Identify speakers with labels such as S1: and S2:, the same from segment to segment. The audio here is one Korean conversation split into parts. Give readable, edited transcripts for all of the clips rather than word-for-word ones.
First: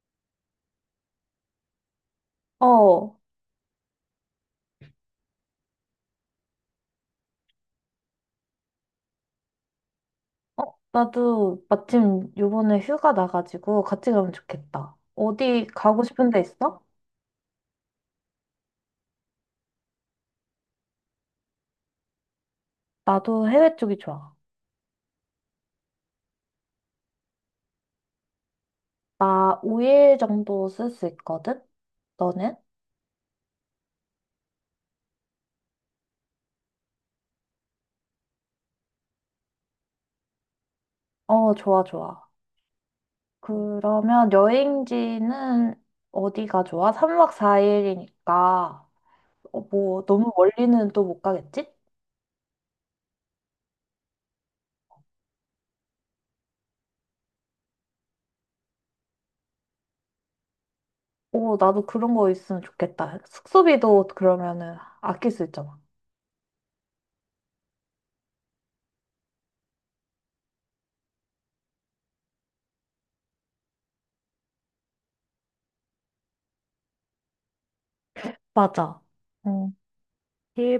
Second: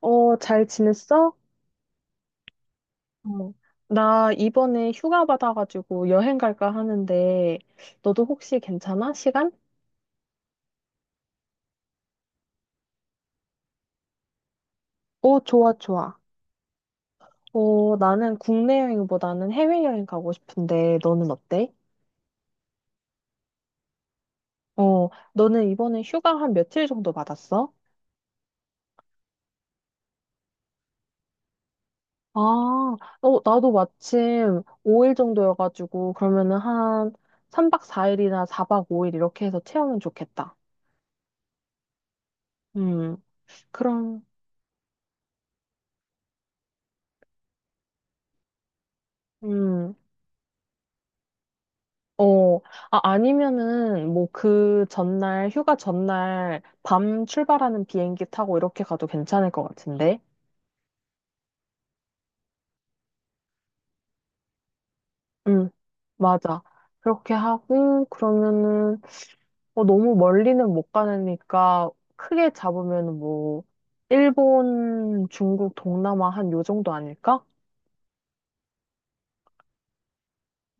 S1: 어, 잘 지냈어?
S2: 어, 어,
S1: 어, 나 이번에 휴가 받아가지고 여행 갈까 하는데, 너도 혹시 괜찮아? 시간?
S2: 나도 마침 요번에 휴가 나가지고 같이 가면 좋겠다.
S1: 어,
S2: 어디
S1: 좋아,
S2: 가고
S1: 좋아.
S2: 싶은 데 있어?
S1: 어, 나는 국내 여행보다는 해외여행 가고 싶은데, 너는 어때?
S2: 나도 해외 쪽이 좋아.
S1: 어, 너는 이번에 휴가 한 며칠 정도 받았어?
S2: 나 5일 정도 쓸 수 있거든?
S1: 아,
S2: 너는?
S1: 어, 나도 마침 5일 정도여가지고, 그러면은 한 3박 4일이나 4박 5일 이렇게 해서 채우면 좋겠다.
S2: 어, 좋아, 좋아.
S1: 음, 그럼,
S2: 그러면 여행지는 어디가 좋아? 3박 4일이니까,
S1: 음.
S2: 뭐, 너무 멀리는 또 못 가겠지?
S1: 어, 아, 아니면은, 뭐, 그 전날, 휴가 전날, 밤 출발하는 비행기 타고 이렇게 가도 괜찮을 것 같은데?
S2: 오, 나도 그런 거 있으면 좋겠다. 숙소비도 그러면은 아낄 수
S1: 응,
S2: 있잖아.
S1: 맞아. 그렇게 하고, 그러면은, 어, 너무 멀리는 못 가니까, 크게 잡으면 뭐, 일본, 중국, 동남아 한 요 정도 아닐까?
S2: 맞아. 응.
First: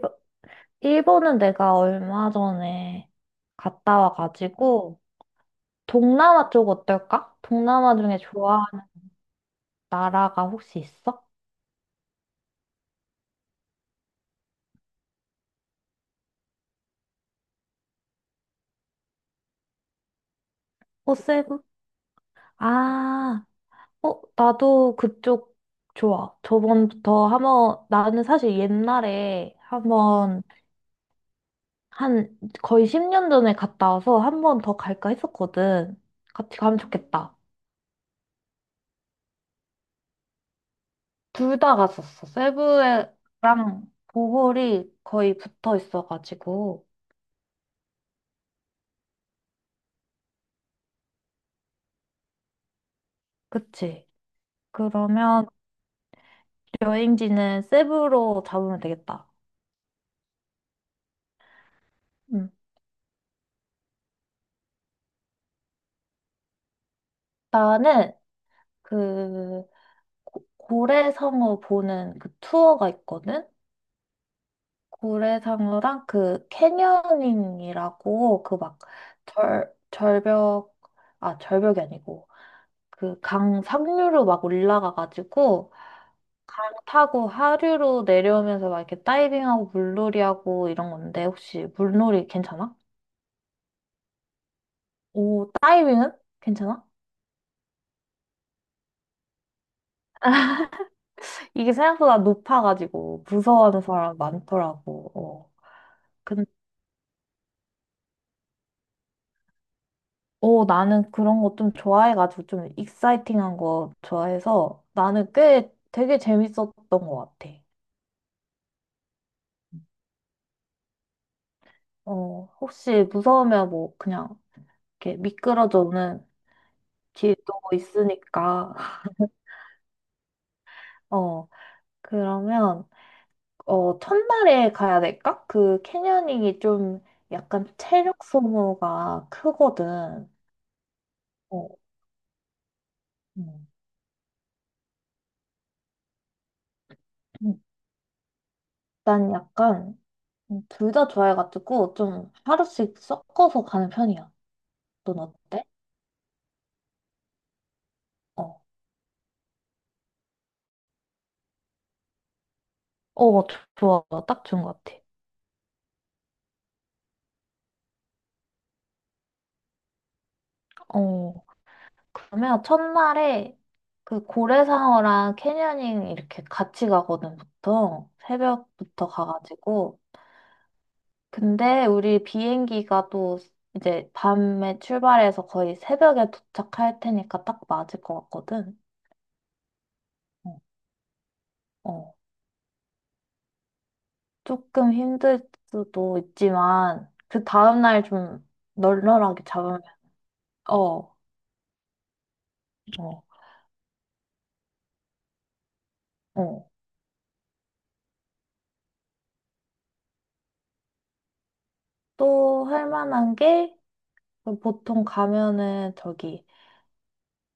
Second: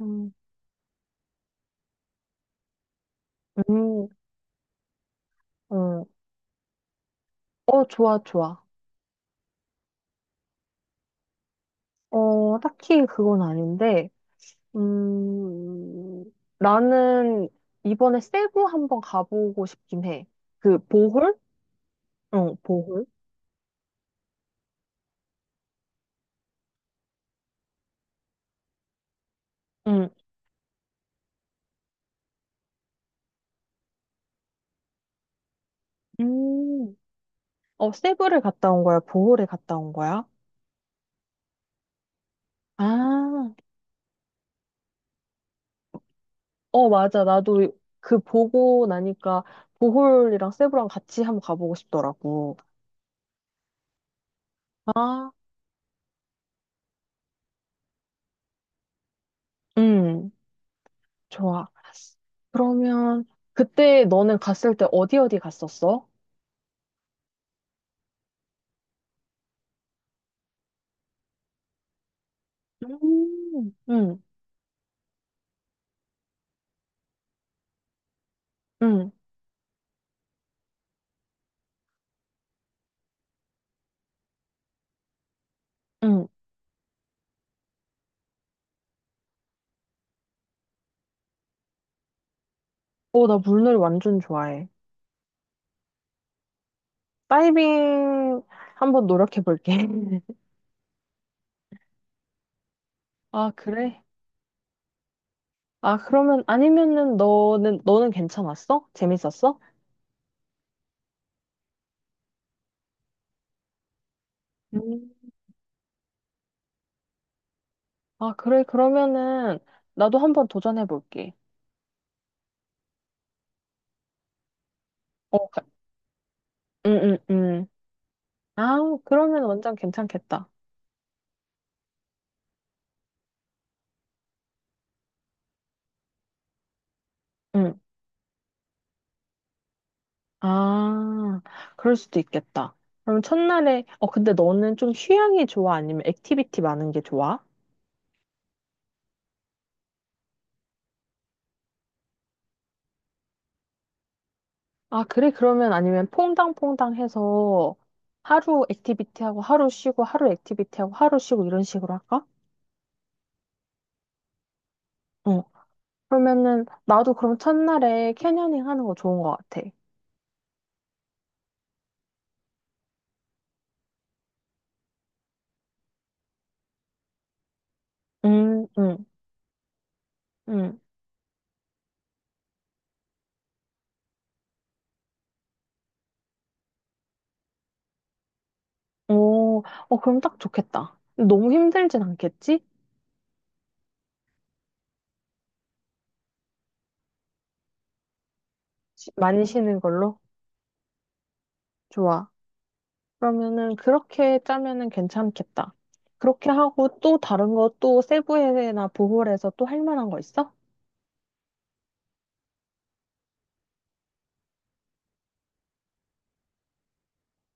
S1: 음.
S2: 일본은 내가 얼마 전에 갔다
S1: 음,
S2: 와가지고,
S1: 어,
S2: 동남아 쪽 어떨까?
S1: 어,
S2: 동남아 중에
S1: 좋아, 좋아.
S2: 좋아하는 나라가 혹시 있어?
S1: 어, 딱히 그건 아닌데, 음, 나는 이번에 세부 한번 가보고 싶긴 해. 그 보홀?
S2: 호세부?
S1: 응 보홀?
S2: 아, 어, 나도 그쪽 좋아. 저번부터 한번, 나는 사실 옛날에
S1: 응.
S2: 한번, 한 거의 10년 전에 갔다 와서 한번 더 갈까 했었거든. 같이 가면
S1: 음,
S2: 좋겠다.
S1: 어, 세부를 갔다 온 거야? 보홀에 갔다 온 거야?
S2: 둘 다 갔었어. 세부랑
S1: 아,
S2: 보홀이 거의 붙어 있어가지고.
S1: 어, 맞아. 나도 그 보고 나니까 보홀이랑 세부랑 같이 한번 가보고 싶더라고.
S2: 그치?
S1: 아,
S2: 그러면 여행지는 세부로 잡으면 되겠다.
S1: 음, 좋아.
S2: 음.
S1: 그러면 그때 너는 갔을 때 어디 어디 갔었어?
S2: 나는 그 고래상어 보는 그 투어가 있거든?
S1: 응,
S2: 고래상어랑 그 캐녀닝이라고 그 막
S1: 응,
S2: 절벽, 아, 절벽이 아니고 그 강 상류로 막 올라가가지고
S1: 응.
S2: 강 타고 하류로 내려오면서 막 이렇게 다이빙하고 물놀이하고 이런 건데 혹시 물놀이 괜찮아?
S1: 어, 나 물놀이 완전 좋아해.
S2: 오, 다이빙은? 괜찮아?
S1: 다이빙 한번 노력해 볼게.
S2: 이게 생각보다 높아가지고
S1: 아,
S2: 무서워하는
S1: 그래?
S2: 사람 많더라고. 어.
S1: 아, 그러면
S2: 근데
S1: 아니면은 너는 괜찮았어? 재밌었어?
S2: 어, 나는 그런 거 좀 좋아해가지고 좀 익사이팅한 거 좋아해서
S1: 음.
S2: 나는 꽤 되게 재밌었던 것 같아.
S1: 아, 그래. 그러면은 나도 한번 도전해 볼게.
S2: 어, 혹시 무서우면 뭐 그냥 이렇게
S1: 어,
S2: 미끄러져 오는
S1: 응, 응,
S2: 길도
S1: 응.
S2: 있으니까.
S1: 아, 그러면 완전 괜찮겠다.
S2: 어, 그러면 어, 첫날에 가야 될까? 그 캐녀닝이 좀 약간
S1: 응.
S2: 체력 소모가 크거든.
S1: 아,
S2: 어,
S1: 그럴 수도 있겠다. 그럼
S2: 음.
S1: 첫날에 어, 근데 너는 좀 휴양이 좋아? 아니면 액티비티 많은 게 좋아?
S2: 일단 약간 둘다 좋아해가지고 좀 하루씩 섞어서 가는 편이야.
S1: 아,
S2: 넌
S1: 그래?
S2: 어때?
S1: 그러면 아니면 퐁당퐁당 해서
S2: 어,
S1: 하루 액티비티하고 하루 쉬고 하루 액티비티하고 하루 쉬고 이런 식으로 할까?
S2: 어, 좋아. 딱 좋은 것 같아.
S1: 어. 그러면은 나도 그럼 첫날에 캐녀닝 하는 거 좋은 것 같아.
S2: 어, 그러면 첫날에 그 고래상어랑 캐녀닝 이렇게 같이 가거든, 보통.
S1: 음, 음,
S2: 새벽부터 가가지고.
S1: 음.
S2: 근데 우리 비행기가 또 이제 밤에 출발해서 거의 새벽에 도착할 테니까 딱 맞을 것 같거든.
S1: 오, 어, 그럼 딱
S2: 어,
S1: 좋겠다. 너무 힘들진
S2: 어.
S1: 않겠지?
S2: 조금 힘들 수도 있지만, 그 다음날 좀 널널하게
S1: 많이 쉬는
S2: 잡으면,
S1: 걸로?
S2: 어, 어,
S1: 좋아. 그러면은 그렇게 짜면은 괜찮겠다. 그렇게
S2: 어.
S1: 하고 또 다른 거 또 세부에나 보홀에서 또 할 만한 거 있어?
S2: 또 할 만한 게, 그 보통 가면은 저기,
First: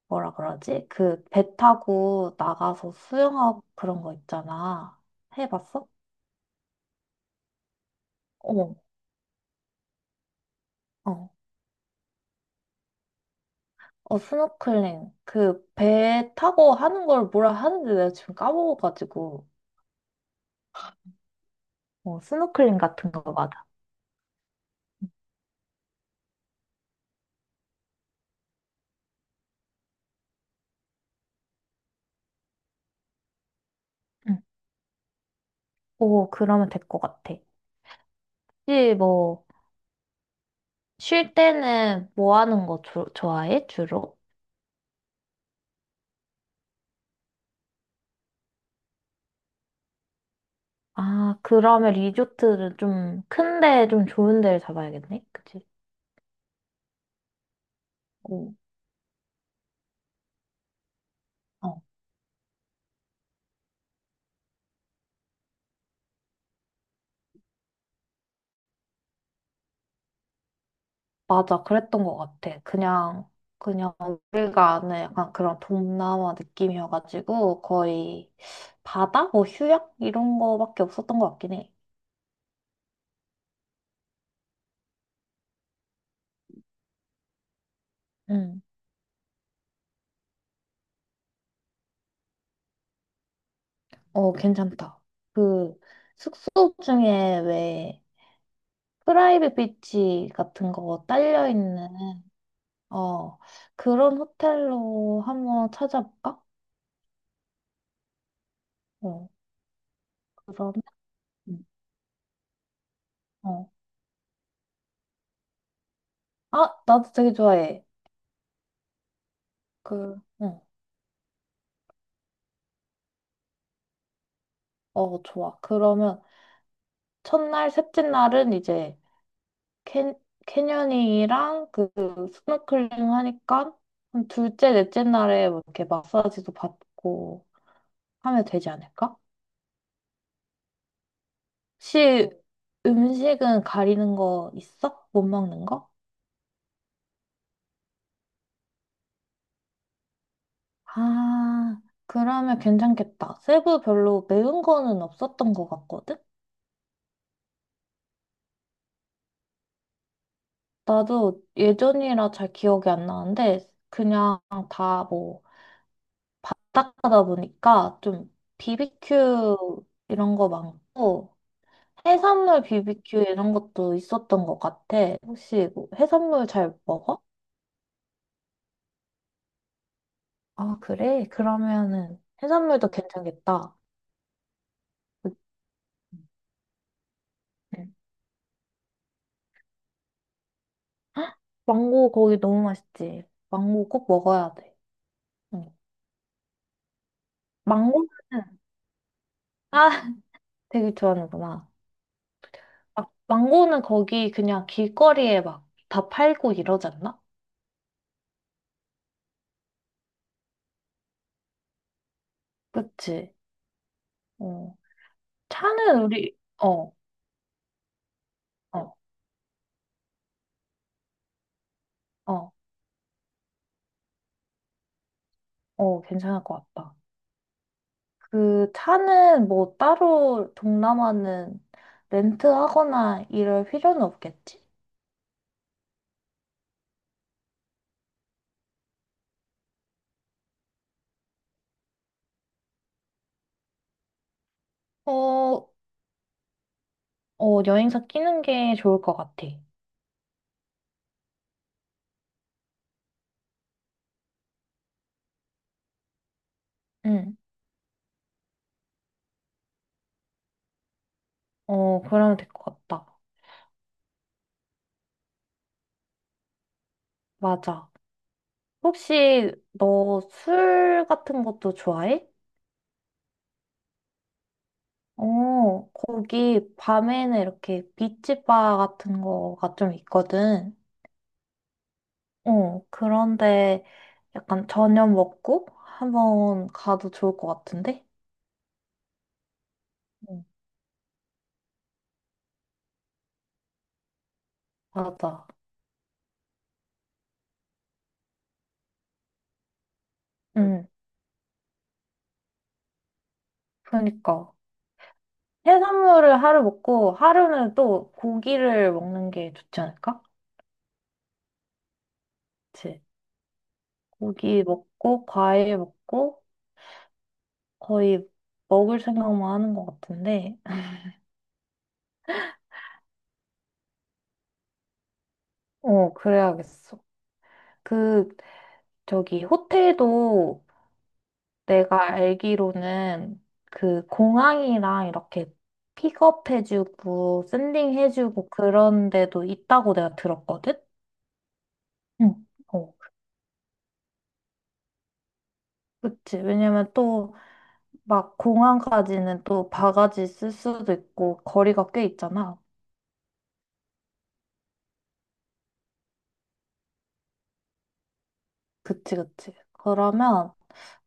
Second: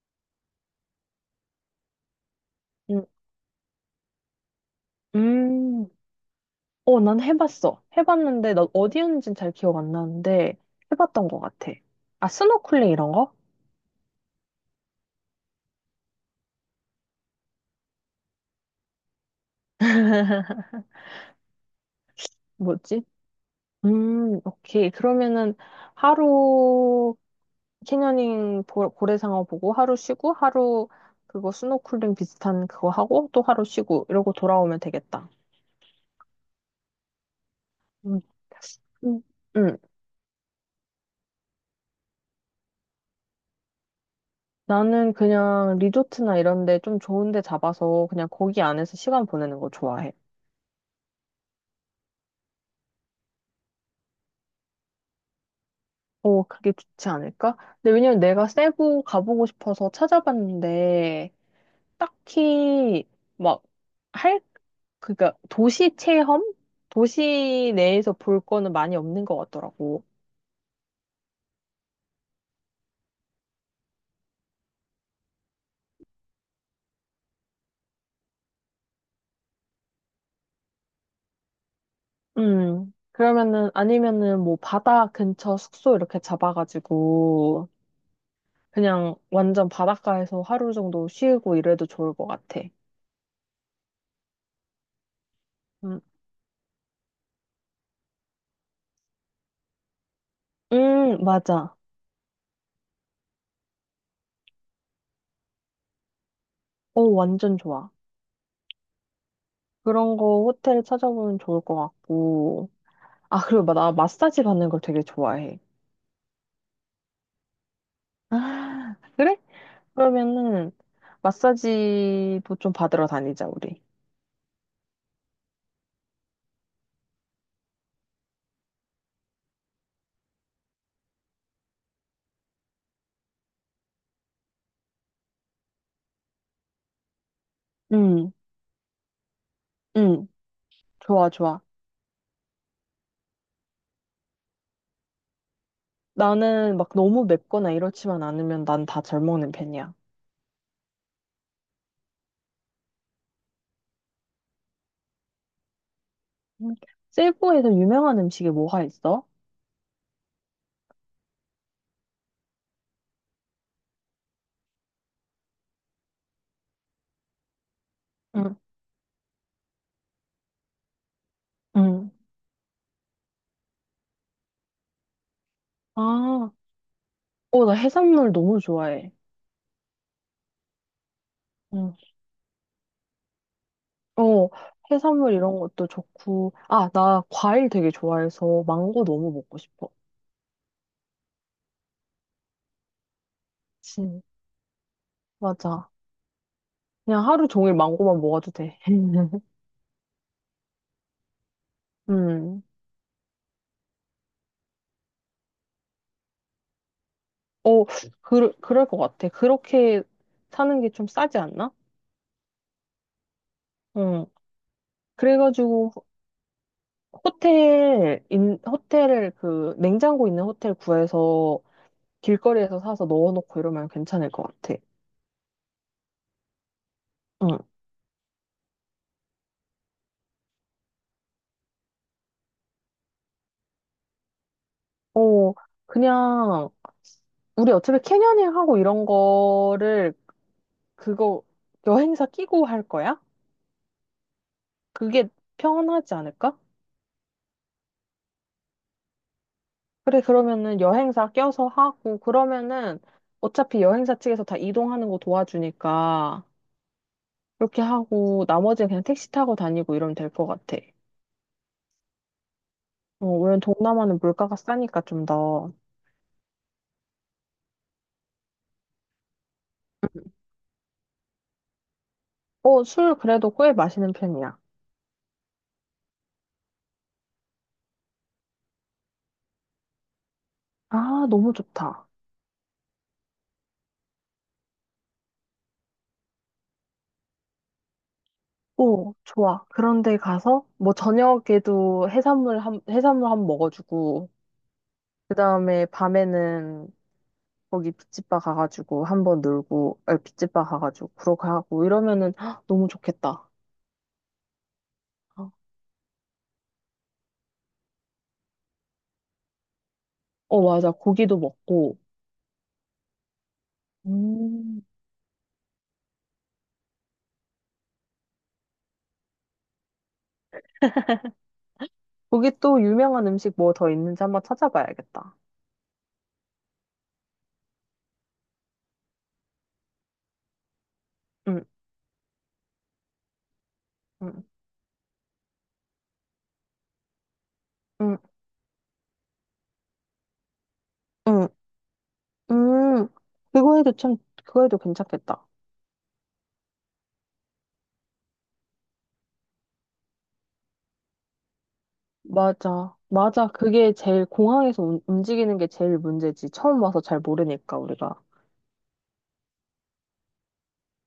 S2: 뭐라 그러지? 그 배 타고 나가서
S1: 음.
S2: 수영하고 그런 거 있잖아. 해봤어?
S1: 음. 어, 난 해봤어. 해봤는데, 나
S2: 어,
S1: 어디였는지는 잘 기억 안 나는데, 해봤던
S2: 어.
S1: 것 같아. 아, 스노클링 이런 거?
S2: 어, 스노클링. 그 배 타고 하는 걸 뭐라 하는지 내가 지금 까먹어가지고. 어, 스노클링
S1: 뭐지?
S2: 같은 거 맞아.
S1: 오케이. 그러면은, 하루, 캐녀닝 고래상어 보고, 하루 쉬고, 하루, 그거 스노클링 비슷한 그거 하고, 또 하루 쉬고, 이러고
S2: 응.
S1: 돌아오면 되겠다.
S2: 오, 그러면 될 것 같아.
S1: 음,
S2: 혹시
S1: 음,
S2: 뭐,
S1: 음.
S2: 쉴 때는 뭐 하는 거 좋아해, 주로?
S1: 나는 그냥 리조트나 이런 데 좀 좋은 데 잡아서, 그냥 거기 안에서 시간 보내는 거 좋아해.
S2: 아, 그러면 리조트를 좀 큰데 좀 좋은 데를 잡아야겠네. 그치?
S1: 어, 그게 좋지 않을까? 근데 왜냐면 내가
S2: 오,
S1: 세부 가보고 싶어서 찾아봤는데,
S2: 어,
S1: 딱히, 막, 할, 그니까, 도시 체험? 도시 내에서 볼 거는 많이 없는 것 같더라고.
S2: 맞아. 그랬던 것 같아. 그냥 우리가 아는 약간 그런 동남아 느낌이어가지고 거의 바다? 뭐 휴양? 이런 거밖에 없었던 것 같긴 해.
S1: 그러면은, 아니면은, 뭐, 바다 근처 숙소 이렇게 잡아가지고,
S2: 응.
S1: 그냥 완전 바닷가에서 하루 정도 쉬고 이래도 좋을 것 같아.
S2: 어, 괜찮다. 그
S1: 음,
S2: 숙소 중에 왜 프라이빗 비치 같은 거 딸려
S1: 맞아.
S2: 있는 어, 그런 호텔로 한번 찾아볼까?
S1: 어, 완전 좋아.
S2: 어,
S1: 그런 거
S2: 그러면,
S1: 호텔 찾아보면 좋을
S2: 음,
S1: 것 같고, 아, 그리고
S2: 어.
S1: 나 마사지 받는 걸 되게 좋아해.
S2: 아, 나도 되게 좋아해.
S1: 아, 그래?
S2: 그, 응,
S1: 그러면은 마사지도 좀 받으러 다니자, 우리.
S2: 어, 좋아. 그러면, 첫날, 셋째 날은 이제, 캐, 캐녀닝이랑 그, 스노클링 하니까, 한 둘째, 넷째 날에 뭐 이렇게 마사지도 받고
S1: 응,
S2: 하면 되지 않을까?
S1: 응. 좋아, 좋아.
S2: 혹시 음식은 가리는 거 있어? 못 먹는 거?
S1: 나는 막 너무 맵거나 이렇지만 않으면 난 다 잘 먹는 편이야.
S2: 아, 그러면 괜찮겠다. 세부 별로 매운 거는 없었던 것 같거든?
S1: 응, 세부에서 유명한 음식이 뭐가 있어?
S2: 나도 예전이라 잘 기억이 안 나는데, 다 뭐, 딱하다 보니까 좀
S1: 응,
S2: BBQ 이런 거 많고,
S1: 응.
S2: 해산물 BBQ 이런 것도 있었던 것 같아. 혹시 뭐 해산물
S1: 아,
S2: 잘 먹어?
S1: 어, 나 해산물 너무 좋아해.
S2: 아, 그래?
S1: 응.
S2: 그러면은 해산물도 괜찮겠다.
S1: 어, 해산물
S2: 응.
S1: 이런 것도 좋고. 아, 나 과일 되게 좋아해서 망고 너무 먹고 싶어.
S2: 망고 거기 너무 맛있지? 망고 꼭
S1: 진.
S2: 먹어야 돼. 응.
S1: 맞아. 그냥 하루 종일
S2: 망고?
S1: 망고만 먹어도
S2: 는
S1: 돼.
S2: 아, 되게 좋아하는구나.
S1: 음.
S2: 막 망고는 거기 그냥 길거리에 막 다 팔고 이러지 않나?
S1: 어, 그럴 것 같아. 그렇게 사는 게 좀 싸지 않나?
S2: 그치?
S1: 응.
S2: 어.
S1: 그래가지고,
S2: 차는 우리, 어, 어,
S1: 호텔을 그, 냉장고 있는 호텔 구해서
S2: 어,
S1: 길거리에서 사서 넣어놓고 이러면 괜찮을 것 같아.
S2: 괜찮을 것 같다.
S1: 응.
S2: 그 차는 뭐 따로 동남아는 렌트하거나 이럴 필요는 없겠지?
S1: 어, 그냥, 우리 어차피 캐녀닝하고 이런 거를, 그거, 여행사 끼고 할 거야?
S2: 어,
S1: 그게
S2: 어,
S1: 편하지 않을까?
S2: 여행사 끼는 게 좋을 것 같아.
S1: 그래, 그러면은 여행사 껴서 하고, 그러면은 어차피 여행사 측에서 다 이동하는 거 도와주니까,
S2: 응,
S1: 그렇게 하고, 나머지는 그냥 택시 타고 다니고 이러면 될 것 같아.
S2: 그러면 될 것 같다.
S1: 어, 왜냐면 동남아는 물가가 싸니까 좀 더.
S2: 맞아. 혹시 너 술 같은 것도 좋아해?
S1: 어, 술 그래도 꽤 마시는 편이야.
S2: 어, 거기 밤에는 이렇게 비치바 같은 거가 좀 있거든.
S1: 아, 너무 좋다.
S2: 어, 그런데 약간 저녁 먹고 한번 가도 좋을 것 같은데?
S1: 오, 좋아. 그런데
S2: 응,
S1: 가서, 뭐 저녁에도 해산물 한 번 먹어주고, 그
S2: 맞아.
S1: 다음에 밤에는 거기 빗집바 가가지고 한 번 놀고, 아니, 빗집바
S2: 응,
S1: 가가지고 그러고 하고 이러면은 헉, 너무 좋겠다.
S2: 그러니까. 해산물을 하루 먹고 하루는 또 고기를 먹는 게 좋지 않을까?
S1: 어, 맞아. 고기도 먹고.
S2: 그치? 고기
S1: 음,
S2: 먹고 과일 먹고 거의 먹을 생각만 하는 것 같은데.
S1: 거기 또 유명한 음식 뭐 더 있는지 한번 찾아봐야겠다.
S2: 어, 그래야겠어. 그, 저기, 호텔도
S1: 응,
S2: 내가 알기로는 그
S1: 응,
S2: 공항이랑 이렇게 픽업해주고
S1: 응,
S2: 샌딩해주고 그런 데도 있다고 내가 들었거든?
S1: 응,
S2: 응. 어,
S1: 응. 그거 해도 참, 그거 해도 괜찮겠다.
S2: 그치. 왜냐면 또 막 공항까지는 또 바가지 쓸 수도 있고 거리가 꽤 있잖아.
S1: 맞아. 맞아. 그게 제일 공항에서 움직이는 게 제일 문제지. 처음 와서 잘 모르니까, 우리가.
S2: 그치, 그치. 그러면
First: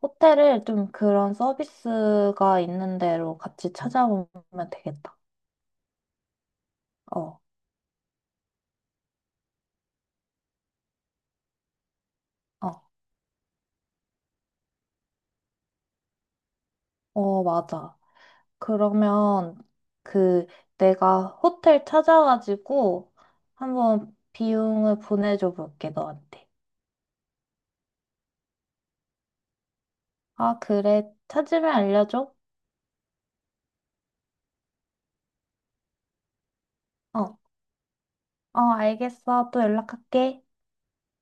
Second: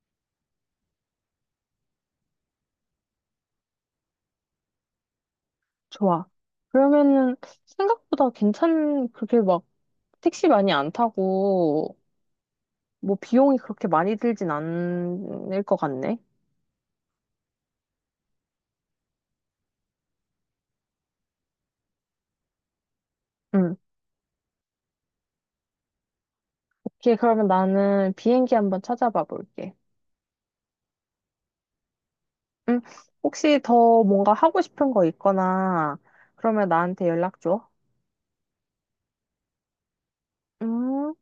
S2: 호텔을 좀 그런 서비스가 있는 데로 같이 찾아보면 되겠다.
S1: 좋아. 그러면은
S2: 어,
S1: 생각보다 괜찮, 그렇게 막 택시 많이 안 타고
S2: 어,
S1: 뭐 비용이 그렇게 많이 들진 않을 것 같네.
S2: 맞아. 그러면 그 내가 호텔 찾아가지고
S1: 응.
S2: 한번 비용을 보내줘 볼게, 너한테.
S1: 오케이, 그러면 나는 비행기 한번 찾아봐 볼게.
S2: 아, 그래. 찾으면 알려줘.
S1: 응. 혹시 더 뭔가 하고 싶은 거 있거나 그러면 나한테
S2: 어,
S1: 연락 줘.
S2: 알겠어. 또 연락할게.
S1: 음.